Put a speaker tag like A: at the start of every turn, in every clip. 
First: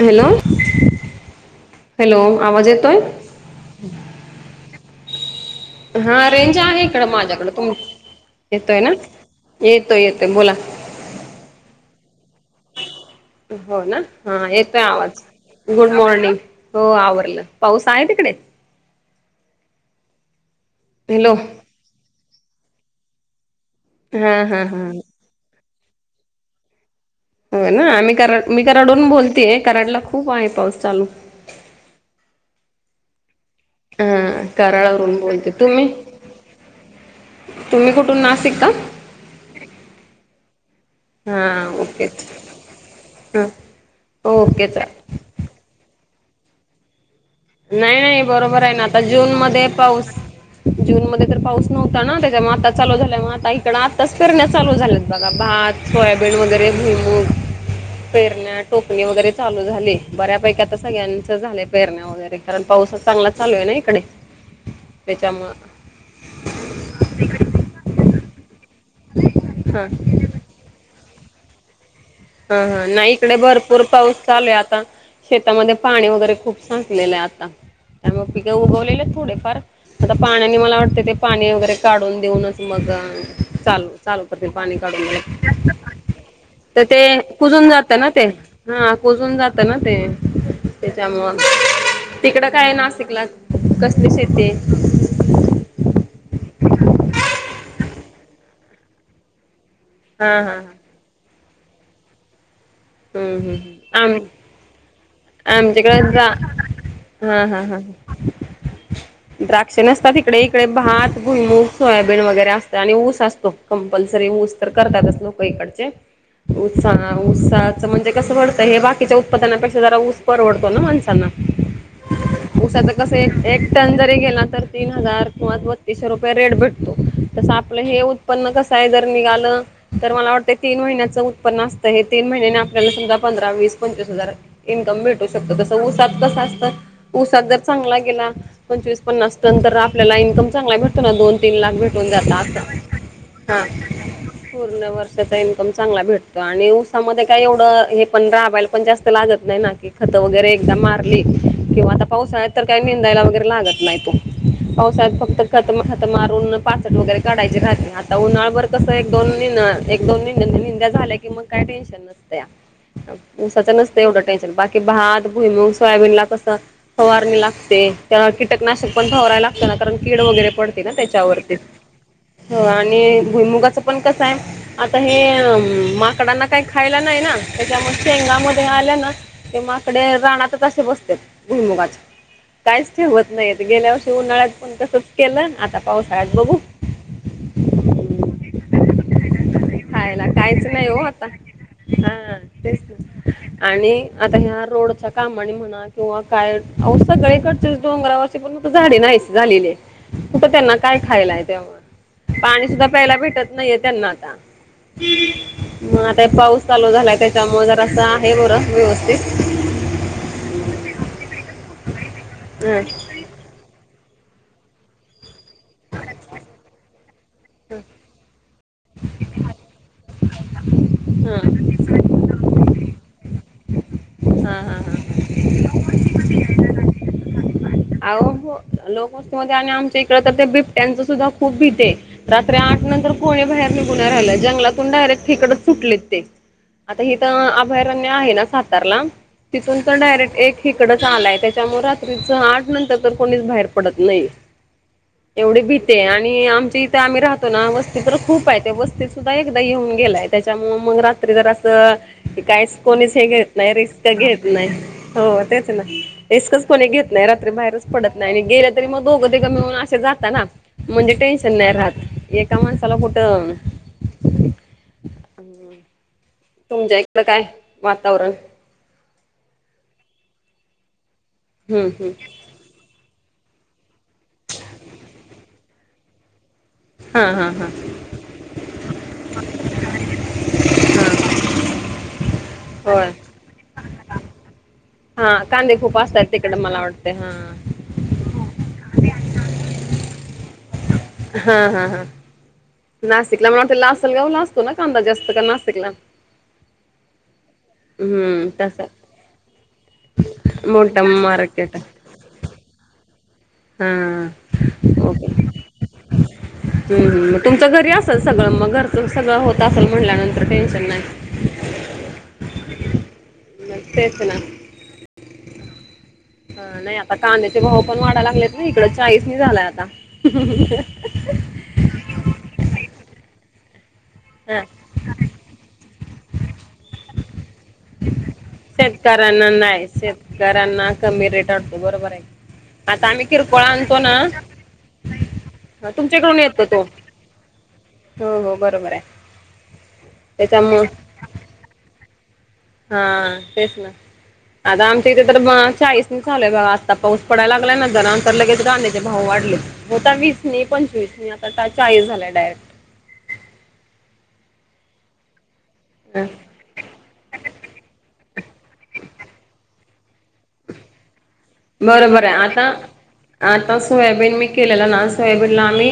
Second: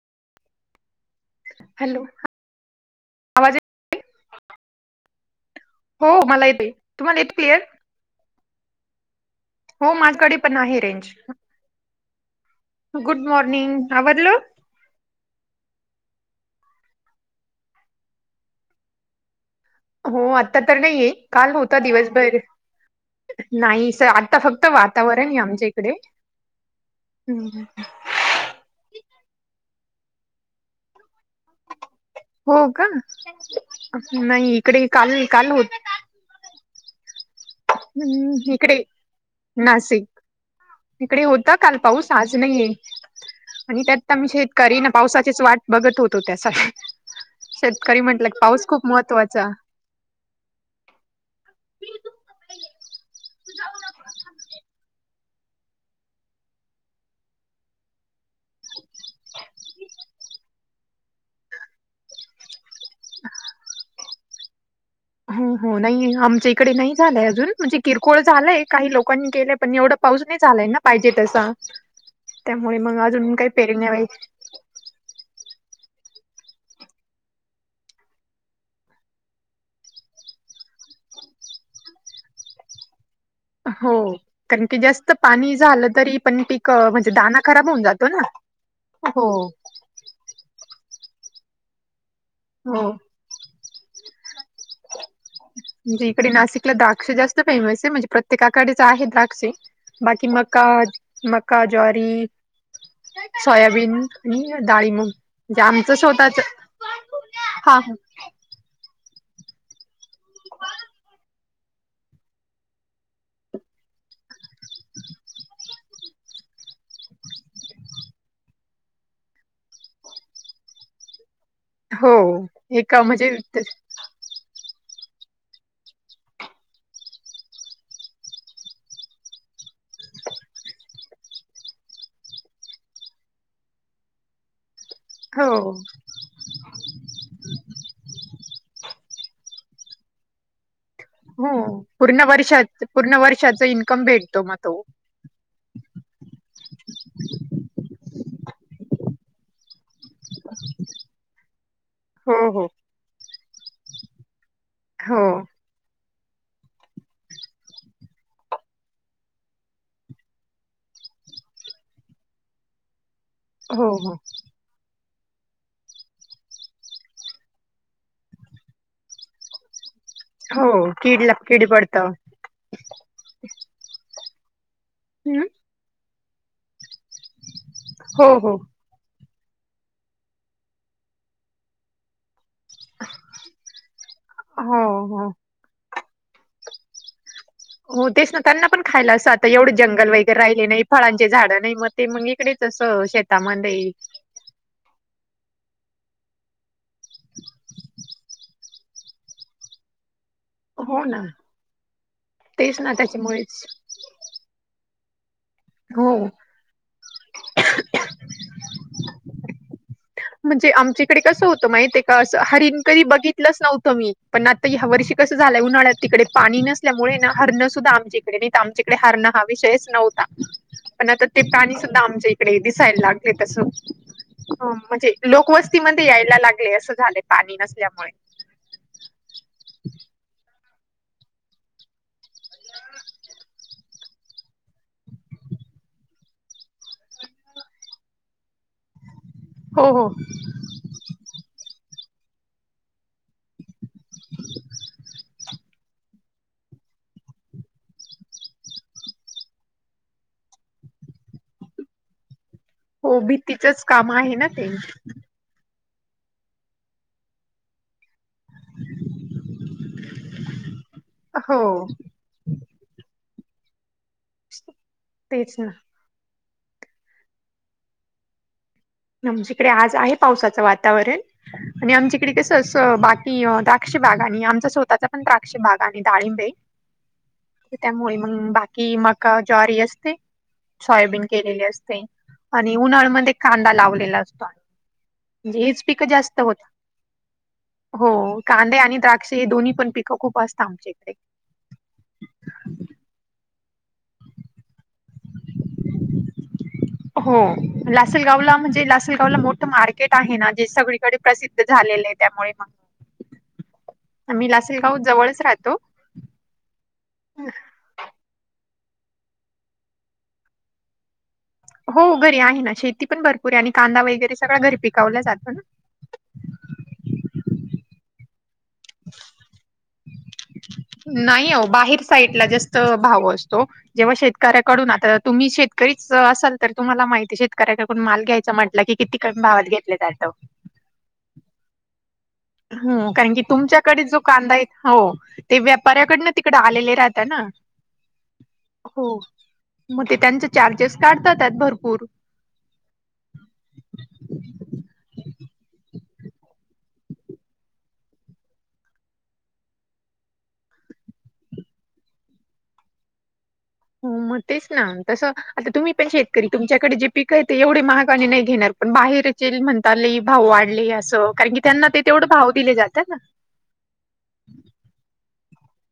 A: Hello hello आवाज येतोय
B: आवाज येत-
A: हा
B: हो मला
A: रेंज
B: येते
A: आहे इकडं
B: तुम्हाला येत
A: माझ्याकडं
B: क्लिअर
A: तुम् येतोय ना
B: हो
A: येतोय येतोय
B: माझ्याकडे
A: बोला
B: पण आहे रेंज गुड
A: हो
B: मॉर्निंग
A: ना
B: आवरलं
A: हा येतोय आवाज गुड मॉर्निंग हो आवरलं पाऊस आहे तिकडे
B: हो आत्ता तर नाहीये
A: हॅलो
B: काल होता दिवसभर नाही सर
A: हा
B: आता
A: हा
B: फक्त
A: हा
B: वातावरण आहे आमच्या इकडे हम्म.
A: होय ना आम्हीड मी कराडून बोलतेय कराडला खूप आहे पाऊस चालू
B: हो का
A: हा
B: नाही इकडे काल
A: कराडावरून बोलते
B: काल होत
A: तुम्ही तुम्ही कुठून
B: हम्म
A: नाशिक का
B: इकडे नाशिक इकडे
A: हा
B: होता काल पाऊस
A: ओकेच
B: आज नाही
A: ह
B: आणि त्यातता मी
A: ओके
B: शेतकी ना
A: चालेल
B: पावसाचीच वाट बघत होतो त्यासाठी शेतकरी
A: नाही नाही
B: म्हटलं की
A: बरोबर
B: पाऊस
A: आहे ना
B: खूप
A: आता जून
B: महत्त्वाचा
A: मध्ये पाऊस जून मध्ये तर पाऊस नव्हता ना ग आता लू झालं म आता इकड आताचेरण्या चाल झाल्या बघा भात सोयाबीन वगैरे भिईमूग पेरण्या टोपणी वगैरे चालू झाली बऱ्यापैकी आता सगळ्यांच झाले पेरण्या वगैरे कारण पाऊस चांगला चालू आहे ना इकडे
B: हो
A: त्याच्यामुळं
B: हो नाही आमच्या इकडे नाही झालंय अजून म्हणजे किरकोळ झालाय काही लोक कोण केलंय पण
A: हा
B: एवढा पाऊस नाही झालाय ना पाहिजे तस
A: हा हा नाही इकडे भरपूर पाऊस चालू आता शेतामध्ये पाणी वगैरे खूप संकलेलं आहे आता. त्यामुळे पिकं उगवलेले थोडे फार. आता पाण्याने मला वाटते ते पाणी वगैरे काढून देऊनच मग चालू
B: हो
A: चालू करतील
B: कारण
A: पाणी
B: की
A: काढून
B: जास्त पाणी झालं तरी पण पिक
A: तर
B: म्ह
A: ते कुजून जात ना ते हा
B: हो.
A: कुजून जात ना ते. त्याच्यामुळ तिकड काय
B: हो.
A: नाशिकला कसली शेती?
B: म्हणजे इकडे नाशिकला द्राक्ष जास्त फेमस आहे म्हणजे प्रत्येक आकडीच आहे दाक्षी. बाकी
A: हा हा हा
B: मका मका, ज्वारी.
A: हम्म
B: सोयाबीन
A: हम्म आम
B: आणि डाळींब मग म्हणजे आमचं स्वतःच
A: हम् हम्
B: हा.
A: हम ह. द्राक्ष नसतात इकडे, इकडे भात भुईमूग सोयाबीन वगैरे असत आणि ऊस असतो कंपल्सरी ऊस. तर करतातच लोक इकडचे उस उसात म्हणजे कसं भडतं. हे बाकीच्या उत्पादनापेक्षा जरा ऊस परवडतो ना माणसांना.
B: हो.
A: उसाच
B: एक
A: कस
B: म्हणजे
A: एक टन जरी गेला. तर तीन हजार किंवा बत्तीसशे रुपये रेट भेटतो. तसं आपलं हे उत्पन्न कसं आहे. जर निघालं तर मला वाटतं तीन महिन्याच उत्पन्न असतं हे तीन तीन महिन्याने आपल्यालामधा पंधरा वीस पंचवीस हजार इन्कम भेटू शकते. तस
B: हो.
A: ऊसात कस असतं उऊसात जर चांगला गेला पंचवीस प् असत तर आपला इन्कम चांगला भटत. दोन
B: हो
A: तीन लाख भेटून
B: पूर्ण
A: जात आता.
B: वर्षात पूर्ण
A: हा
B: वर्षाचा इन्कम भेटतो मग तो.
A: पूर्ण वर्षाचा इन्कम चांगला भेटतो आणि उसामध्ये का एवढ हे पंधराला पण जास्त लागत नाही ना? खत वगैरे एकदा मारली किंवा आता
B: हो
A: पाऊस आहे तर
B: हो.
A: काही मेंदायला वगैरे लागत नाही तो. पावसाळ्या
B: हो
A: फक्त खतम तर मारूनन पाचट वगैरे काढायचे रात. आता उन्हाळभर कसं एक दोन एक दोन मिंद्या झा झाले की मग काय टेनशन नसाच
B: हो
A: नसत.
B: हो
A: एवढं टेन्शन बाकी भात भुईमूग, सोयाबीनला कस फवारणी लागते. कीटकनाशक पण फवारयला लागत ना कारण कीड वगैरे पडते ना
B: हो कीड ला
A: त्याच्यावरती.
B: कीड पडतं
A: आणि भुईमुगाच पण कस आहे. आता
B: हम्म
A: हे माकडांना काही खायला नाही ना त्याच्यामुळे
B: हो हो.
A: शेंगामध्ये आल्या ना? ते माकडे रानातच असे बसतात भुईमुगात काहीच ठेवत नाहीय. गेल्या वर्षी उन्हाळ्यात पण
B: हो
A: तसच
B: हो.
A: केलं आता पावसाळ्यात बघू.
B: हो तेच ना त्यांना पण खायला असं आता एवढे जंगल
A: खायला
B: वगैरे
A: काहीच
B: राहिले नाही.
A: हो आता
B: फळांचे झाड नाही मग ते मग
A: हा
B: इकडेच असं शेतामध्ये
A: ह रोडच्या कामाणी म्हणा किंवा काय सगळे कडेचच डोंगरावरचे पण झाडे नाही झालेले. कुठं त्यांना काय
B: हो ना
A: खायलाय तेव्हा? पाणी
B: तेच
A: सुद्धा
B: ना
A: प्यायला भेटत
B: त्याच्यामुळेच
A: नाहीये त्यांना आता. [unintelligible] मग
B: हो.
A: आता पाऊस चालू झालाय. त्याच्यामुळे जर असं आहे बरं व्यवस्थित.
B: म्हणजे आमच्याकडे कसं होतं माहित का? हरीण
A: ह
B: कधी बघितलंच नव्हतं मी पण आता ह्या वर्षी कस झालय उन्हाळ्यात तिकडे पाणी नसल्यामुळे हरण सुद्धा आमच्या इकडे तिकडे हरण हा विषयच नव्हता पण आता
A: हा
B: ते पाणी सुद्धा आमचे इकडे दिसायला लागले तस
A: हा हा हा
B: म्हणजे लोकवस्तीमध्येध्ये यायला लागले. असं झाले पाणी न
A: अह हो लोकवस्ती मध्ये आणि आमच्या इकडे तर ते ब बिबट्यांचं सुद्धा खूप भीती आहे. रात्री आठ नंतर कोणे बाहेर निघून नाही राहील. जंगलातून डायरेक्ट ठिकड च पडले ते. आता हे तर अभयारण्य आहे ना सातारला. तिथून
B: हो
A: तर
B: हो
A: डायरेक्ट एक इिकडंच आलाय त्याच्यामुळे रात्रीच आठ नंतर तर कोणीच बाहेर प पडत नाही एवढे भी ते आणि आमच्या इथे आम्ही राहतो ना वस्ती तर खूप आहे ते वस्तीत सुद्धा एकदा येऊन गेलाय त्यांच्यामुळे रात्री अस काही कोणी
B: हो
A: घेत नाही
B: भीतीचंच
A: रिस्क
B: काम आहे
A: घेत
B: ना ते
A: नाही. हो तेच रिस्कच कोणी घेत नाही. बाहेरच पडत नाही आणि गेल्या तरी मग दोघं तीघं मिळून असे जाता ना. म्हणजे टेन्शन नाही
B: हो
A: राहत एका माणसाला कूट
B: तेच ना.
A: तुमच्या इकड काय वातावरण.
B: आमच्याकडे आज आहे पावसाचं वातावरण
A: हम्म
B: आणि
A: हम्म
B: आमच्याकडे कस बाकीा. द्राक्षी भागा आणि आमच्या स्वतःचा पण त्राक्षी भाग आणि ाळिंबे.
A: हा हा हा
B: त्यामुळे मग बाकी मका ज्वारी असते. सोयाबीन
A: हा
B: केलेली असते आणि
A: होय
B: उन्हाळमध्ये कांदा लावलेला असतो आ्ही.
A: हा कांदे खूप असतात तिकड मला वावटते हा.
B: हो कांदे आणि द्राक्ष हे दोन्ही पण पिकं खूप असतात आमचे.
A: हा ला असल गाऊ ला असतो ना कांदा जास्त का नासिकला.
B: हो लासलगावला म्हणजे लासलगावला मोठं मार्केट आहे ना जे
A: मोठा
B: सगळीकडे प्रसिद्ध
A: मार्केट
B: झा त्यामुळे
A: हा
B: म मी लासलगाव जवळच राहतो.
A: ह मग तुमचं घरी असेल सगळं मग घरचं सगळं होत असेल म्हटल्यानंतर टेन्शन नाही.
B: हो घरी आहे ना शेती पण भरपूर आहे आणि
A: मग
B: कांदा
A: तेच
B: वगैरे सगळं घरी पिकवलं जात ना.
A: ह नाही आता कांद्याचे भाव पण वाढा लागलेत ना इकडं चाळीस नाही झालाय आता.
B: नाही हो बाहेर साईडला जास्त भाव असतो. जेव्हा
A: हा
B: शेतकऱ्याकडून आता तुम्ही शेतकरीच असाल तर तुम्हाला माहिती शेतकऱ्याकडून माल घ्याय.
A: शेतकऱ्यांना नाही शेतकऱ्यांना कमी रेट वाटतो बरोबर आहे. आता
B: हो
A: आम्ही
B: कारण की
A: किरकोळ आणतो
B: तुमच्याकडे जो
A: ना
B: कांदा आहे हो ते व्यापाऱ्याकडन
A: तुमच्याकडून
B: तिकडे
A: येतो तो
B: आलेले राहत ना हा.
A: हो हो बरोबर आहे.
B: मग ते त्यांचे
A: त्याच्यामुळं
B: चार्जेस काढतात भरपूर.
A: हा तेच ना. आता आमच्या इिथे तर चाळीस न लूय आता पाऊस पडाला लागलाय नंतर नंतर लगेच गांध्याचे भाऊ. वीस पंचवीस आता चाळीस झाला डायरेक्ट.
B: [inaudible] मग तेच ना तसं. आता तुम्ही पण शेतकरी तुमच्याकडे जे पिक आहे ते एवढे महागाणी नाही घेणार पण बाहेरचे म्हण. ताली भाव वाढली असं. कारण की त्यांना ते
A: बरोबर
B: तेवढं
A: आहे
B: भाव
A: आता
B: दिले जातात ना
A: आता सोयाबीन मी केलेलं ना सोयाबीनला आम्ही.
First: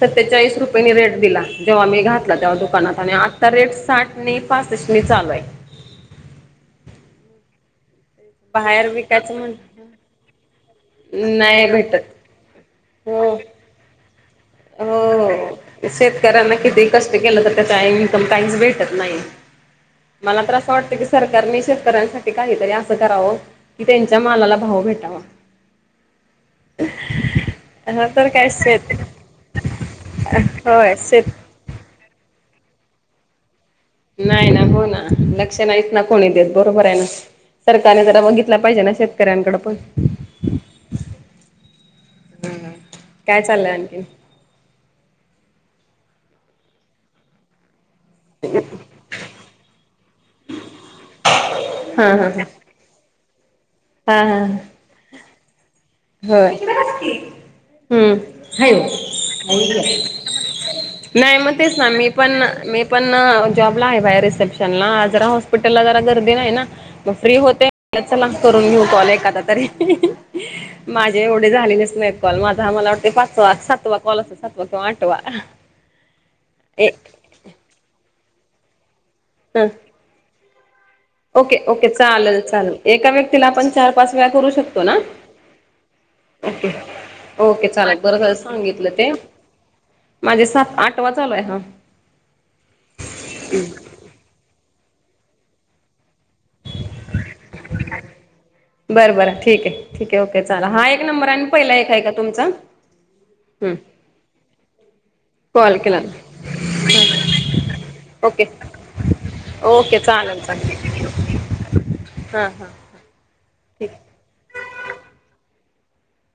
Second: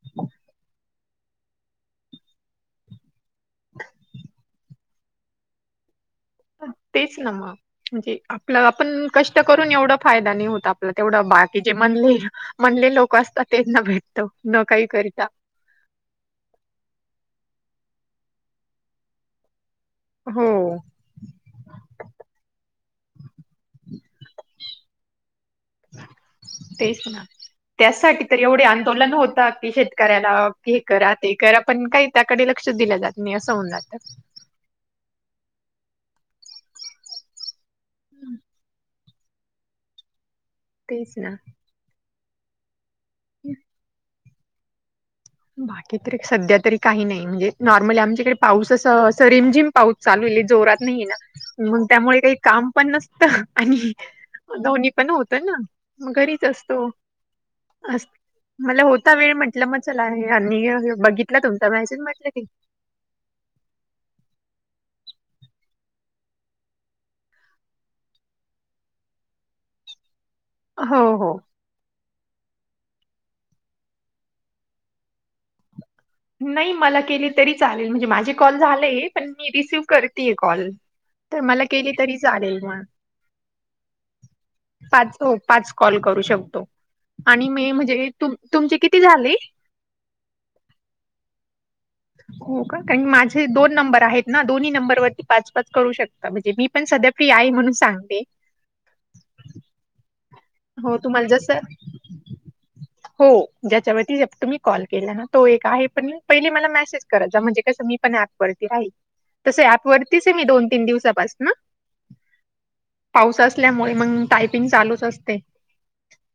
A: सत्तेचाळीस रुपयाेनी रेट दिला जेव्हा मी घातला तेव्हा दुकानात आणि आता रेट साठ न पाच. नी चालू आहे.
B: तेच ना मग. आपलं
A: बाहेर
B: आपण
A: विकायचं
B: कष्ट
A: म्हण
B: करून एवढा फायदा नाही होत आपला तेवढं बाकी
A: नाही
B: जे
A: भेटत
B: म्हणले. लोक
A: हो
B: असतात त्यांना भेट.
A: हो शेतकरऱ्या्यां ना केत कष्ट केला तर. तर का इन्कम टॅक्स भेटत नाही. मला
B: हो
A: त्र असं वाटतं की सरकारने शेतकऱ्यांसाठी काहीतरी असं करावं क. त्यांच्या मालाला भाव भेटावा.
B: तेच ना
A: ह
B: त्यासाठी तर
A: काय
B: एवढे
A: शेत
B: आंदोलन होतात. की शेतकऱ्याला हे
A: होय
B: करा
A: शेत
B: ते करा पण काही त्याकडे लक्ष दिलं जात नाही असं होऊन जात.
A: नाही ना हो ना लक्ष नाही इेत ना कोणी देत बरोबर आहे ना. सरकारने जरा बघितला पाहिजे ना शेतकऱ्यांकडे पण.
B: तीस ना.
A: ह काय चाललं आणखीन.
B: बाकी तरी सध्या तरी काही नाही म्हणजे नॉ. आमच्याकडे पाऊस सरमझीम पाऊस चालू जोरात नाही ना मग
A: हा
B: त्यामुळे
A: हा
B: काही
A: हा
B: काम पण नस. आणि
A: हा हा हा
B: दोन्ही पण होत ना. मग घरीच
A: होय
B: असतो अस मला होता वेळ म्हंटलं म
A: हम्म.
B: चला आहे आणि
A: नाही
B: बघितला
A: मग
B: तुमचा
A: तेच ना
B: मेसेज
A: मी
B: म्हटलं
A: पण
B: की
A: मी पण जॉबला आहे बाया रिसेप्शनला जरा हॉस्पिटलला जरा गर्दी नाही ना मग फ्री होते चला करून घेऊ कॉल एखादा तरी
B: [unintelligible] [inaudible] [unintelligible] [inaudible]
A: माझे
B: हो
A: एवढे झालेलेच नाहीत कॉल माझा आम्हाला वाटते पाचवा सातवा कॉल अस सातवा किंवा आठवा
B: नाही
A: ए
B: मला केली तरी चालेल म्हणजे माझे कॉल झालाय पण मी
A: ह
B: रिसिव्ह करतेय कॉल तर म
A: ओके ओके
B: केली तरी चालेल
A: एका व्यक्तीला आपण चार पाच वेळा करू शकतो ना
B: पाच पाच कॉल करू शकतो
A: ओके
B: आणि
A: ओके
B: मी
A: चालेल बरं झालं सांगितलं ते माझे सात आठवा
B: हो का कारण माझे दोन नंबर आहेत ना दोन्ही नंबरवररती पाच पाच करू शकत म्हणजे मी पण सध्या फ्री आहे म्हणून सांगते
A: बरं बरं ठीक आहे ठीक आहे ओके चाला हा
B: हो,
A: एक
B: तुम्हाला
A: नंबर आहे
B: जसं
A: पहिला एक आहे का तुमचा
B: हो
A: हम्म
B: ज्याच्यावरती तुम्ही कॉल केला ना तो एक
A: कॉल
B: आहे
A: केला
B: पण पहिले मला मेसेज कराय जा म्हणजे कस
A: ओके
B: वती तस प
A: ओके
B: वरतीच आहे मी दोन तीन दिवसापास ना
A: हा हा हा
B: असल्यामुळे मग टायपिंग चालूच असते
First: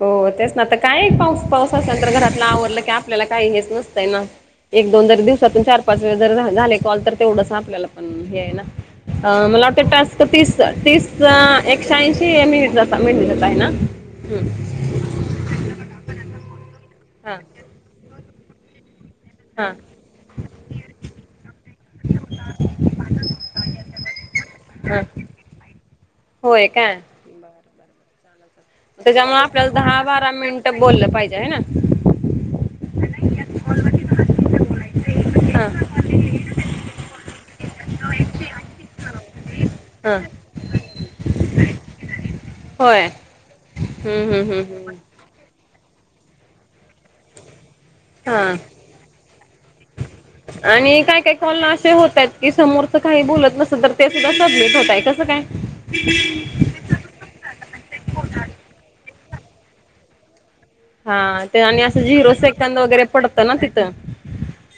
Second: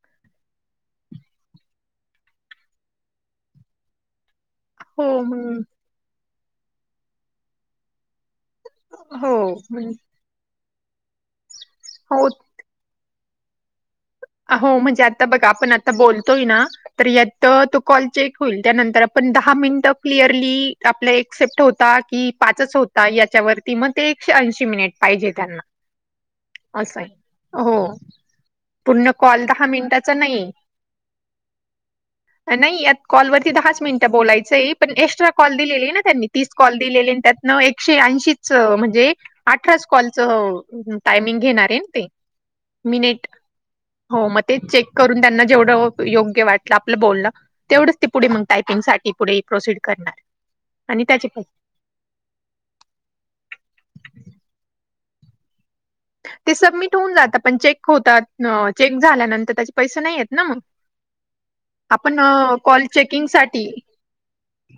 A: हो तेच ना तर काय पाऊस पावस असल्यानंतर घरातला आवडलं की आपल्याला काही हेच नसतंय ना एक दोन जर
B: हो,
A: दिवसातून
B: मग
A: चार पाच वेळ जर झाले कॉल तर तेवढंच आपल्याला पण
B: हो,
A: मला वाटत
B: मग
A: टस् तीस तीस
B: हो
A: एकशऐंशी मी ेट दित आहे ना
B: हो म्हणजे आता बघा आपण आता बोलतोय ना तर
A: हां
B: यात तो कॉल चेक होईल त्यानंतर पण दहा
A: हां
B: मिनिटं क्लिअरली आपला एक्सेप्ट होता की पाचच होता याच्यावरती मग ते एकशे ऐंशी मिनिट
A: हां
B: पाहि
A: होय का
B: हो पूर्ण कॉल दहा
A: आपल्याला
B: मिनिटाचा
A: बारा
B: नाही
A: मिनिटं बोललं पाहिजे आहे ना
B: नाहीत कॉलवररती दहाच मिनिटं बोलायचंय पण एक्स्ट्रा कॉल
A: हां
B: दिलेली आहे ना त्यांनी तीस कॉल दिलेले त्यातनं एकशे ऐंशीच म्हणजे अठराच कॉलच
A: हां
B: टायमिंग घेणार आहे ना ते
A: होय
B: मिनिट हो मग ते चेक करून त्यांना जेवढं योग्य वाटलं आपलं बोललं ते पुढे मग
A: हां
B: टायपिंगसाठीठी पुढे प्रोसीड करणार
A: आणि काय
B: त्याचे
A: काही
B: पैसे
A: कॉल असे होत आहेत की समोरच काही बोलत नस तर ते सुद्धा सबमिट होतय का त काय
B: ते सबमिट होऊन जातात पण चेक होतात चेक झाल्यानंतर त्याचे पैसे नाही आहेत ना मग
A: हा ते आणि असं
B: आपण
A: जीरो सेकंद
B: कॉल
A: वगैरे
B: चेकिंग
A: पडतं ना
B: साठी
A: तिथं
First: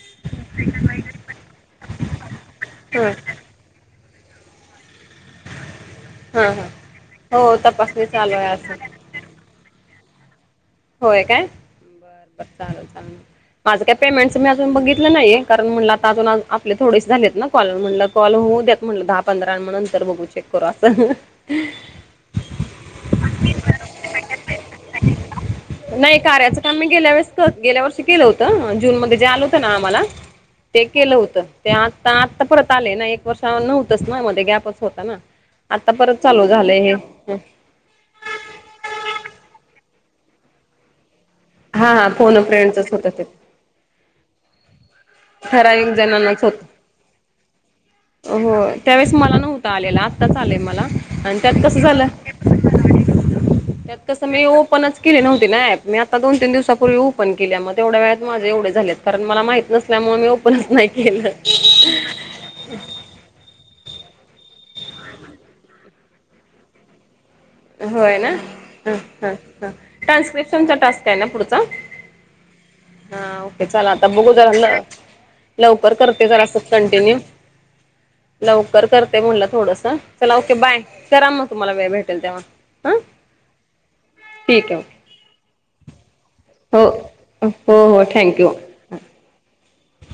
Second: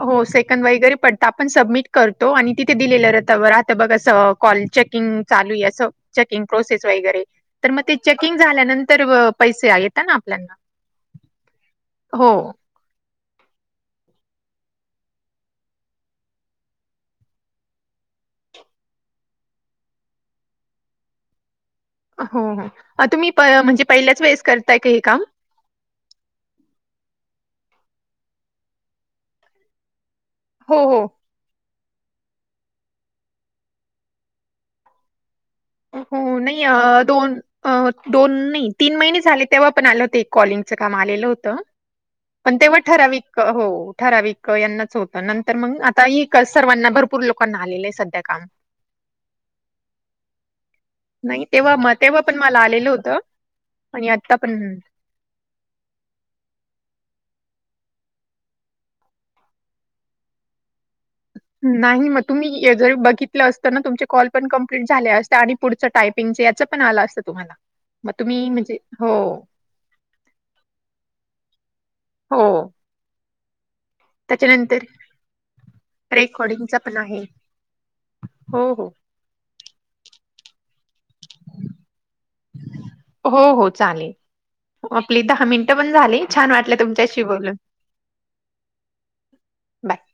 B: हो सेक वगैरे पडत आपण सबमिट करतो आणि तिथे
A: ह
B: दिलेलं रता आता बघा [inaudible] कॉल चेकिंग चालू असं [unintelligible]
A: हा
B: चेकिंग
A: हा
B: प्रोसेस वगैरे
A: हो
B: तर मग ते
A: तपासणी चालू
B: चेकिंग
A: आहे असं
B: झाल्यानंतर पैसे आहेत येत ना आपल्याना [unintelligible]
A: होय काय बर
B: हो
A: बर चालेल चागल [unintelligible] [inaudible] माझं काय पेमेंट मी अजून बघितलं नाहीे कारण म्हणलं आता अजून आपले थोडेसे झालेत ना कॉल म्हटलं कॉल होऊ द्या म्हटलं दहा पंधरा नंतर बघू चेक करू असं
B: हो हो तुम्ही म्हणजे पहिल्याच वेळेस करताय का हे काम
A: नाही कार्याचं काम मी गेल्या वेळेस गेल्या वर्षी केलं होतं जून मध्ये जे आलं होतं ना आम्हाला ते
B: हो हो
A: केलं होतं ते आता आत्ता परत आले ना एक वर्ष नव्हतच ना मध्ये गॅपच होता ना आता परत
B: हो
A: चालू
B: नाही अ
A: झालंय
B: दोन
A: हे
B: अ दोन नाही तीन महिने झाले तेव्हा पण आलं हो ते कॉलिंगच काम आलेलं होत
A: हा हा फोन
B: पण तेव्हा
A: फ्रेंडचच होत ते
B: ठराविक हो ठराविक यांनाच होत नंतर मग
A: ठराविक
B: आता एक
A: जणांनाच होत
B: सर्वांना भरपूर लोकांना आलेलं आहे सध्या काम
A: आत्ता चालेय मला आणि
B: नाही
A: त्यात
B: तेव्हा
A: कसं
B: म
A: झालं
B: तेव्हा पण मला आलेलं होतं
A: त्यात
B: आणि
A: कसं
B: आत्ता
A: मी
B: पण
A: ओपनच केले नव्हती ना ऍप मी आता दोन तीन दिवसाांपूर्वी उप पन केल्या मग तेवढ्या वेळात माझे एवढे झालेत कारण मला माहित नसल्यामुळे मी ओपनच नाही केलं
B: नाही मग तुम्ही ये जर बघितलं असत ना तुमचे कॉल पण कम प्लिट झाले असते आणि पुढच टायपिंगचे याचं पण आलं असतं तुम्हाला. मग
A: होय ना
B: तुम्ही म्हणजे
A: ह
B: हो,
A: ह ह ट्रान्स्क्रिप्शनचा टास्क हाय ना पुढचा
B: अगं
A: ये चला आता बघू जरा ल लवकर करते जरा स
B: रेकॉर्डिंगचा पण
A: कंटिन्यू
B: आहे. हो,
A: लवकर
B: हो.
A: करते म्हणलं थोडस चला ओके बाय करा मग तुम्हाला वेळ भेट
B: हो हो चालेल
A: ठीक आहे
B: आपली दहा मिनट पण झाली छा छान वाटलं
A: ओके
B: तुमच्याशी
A: हो
B: बोलून
A: हो हो थँक्यू
B: बाय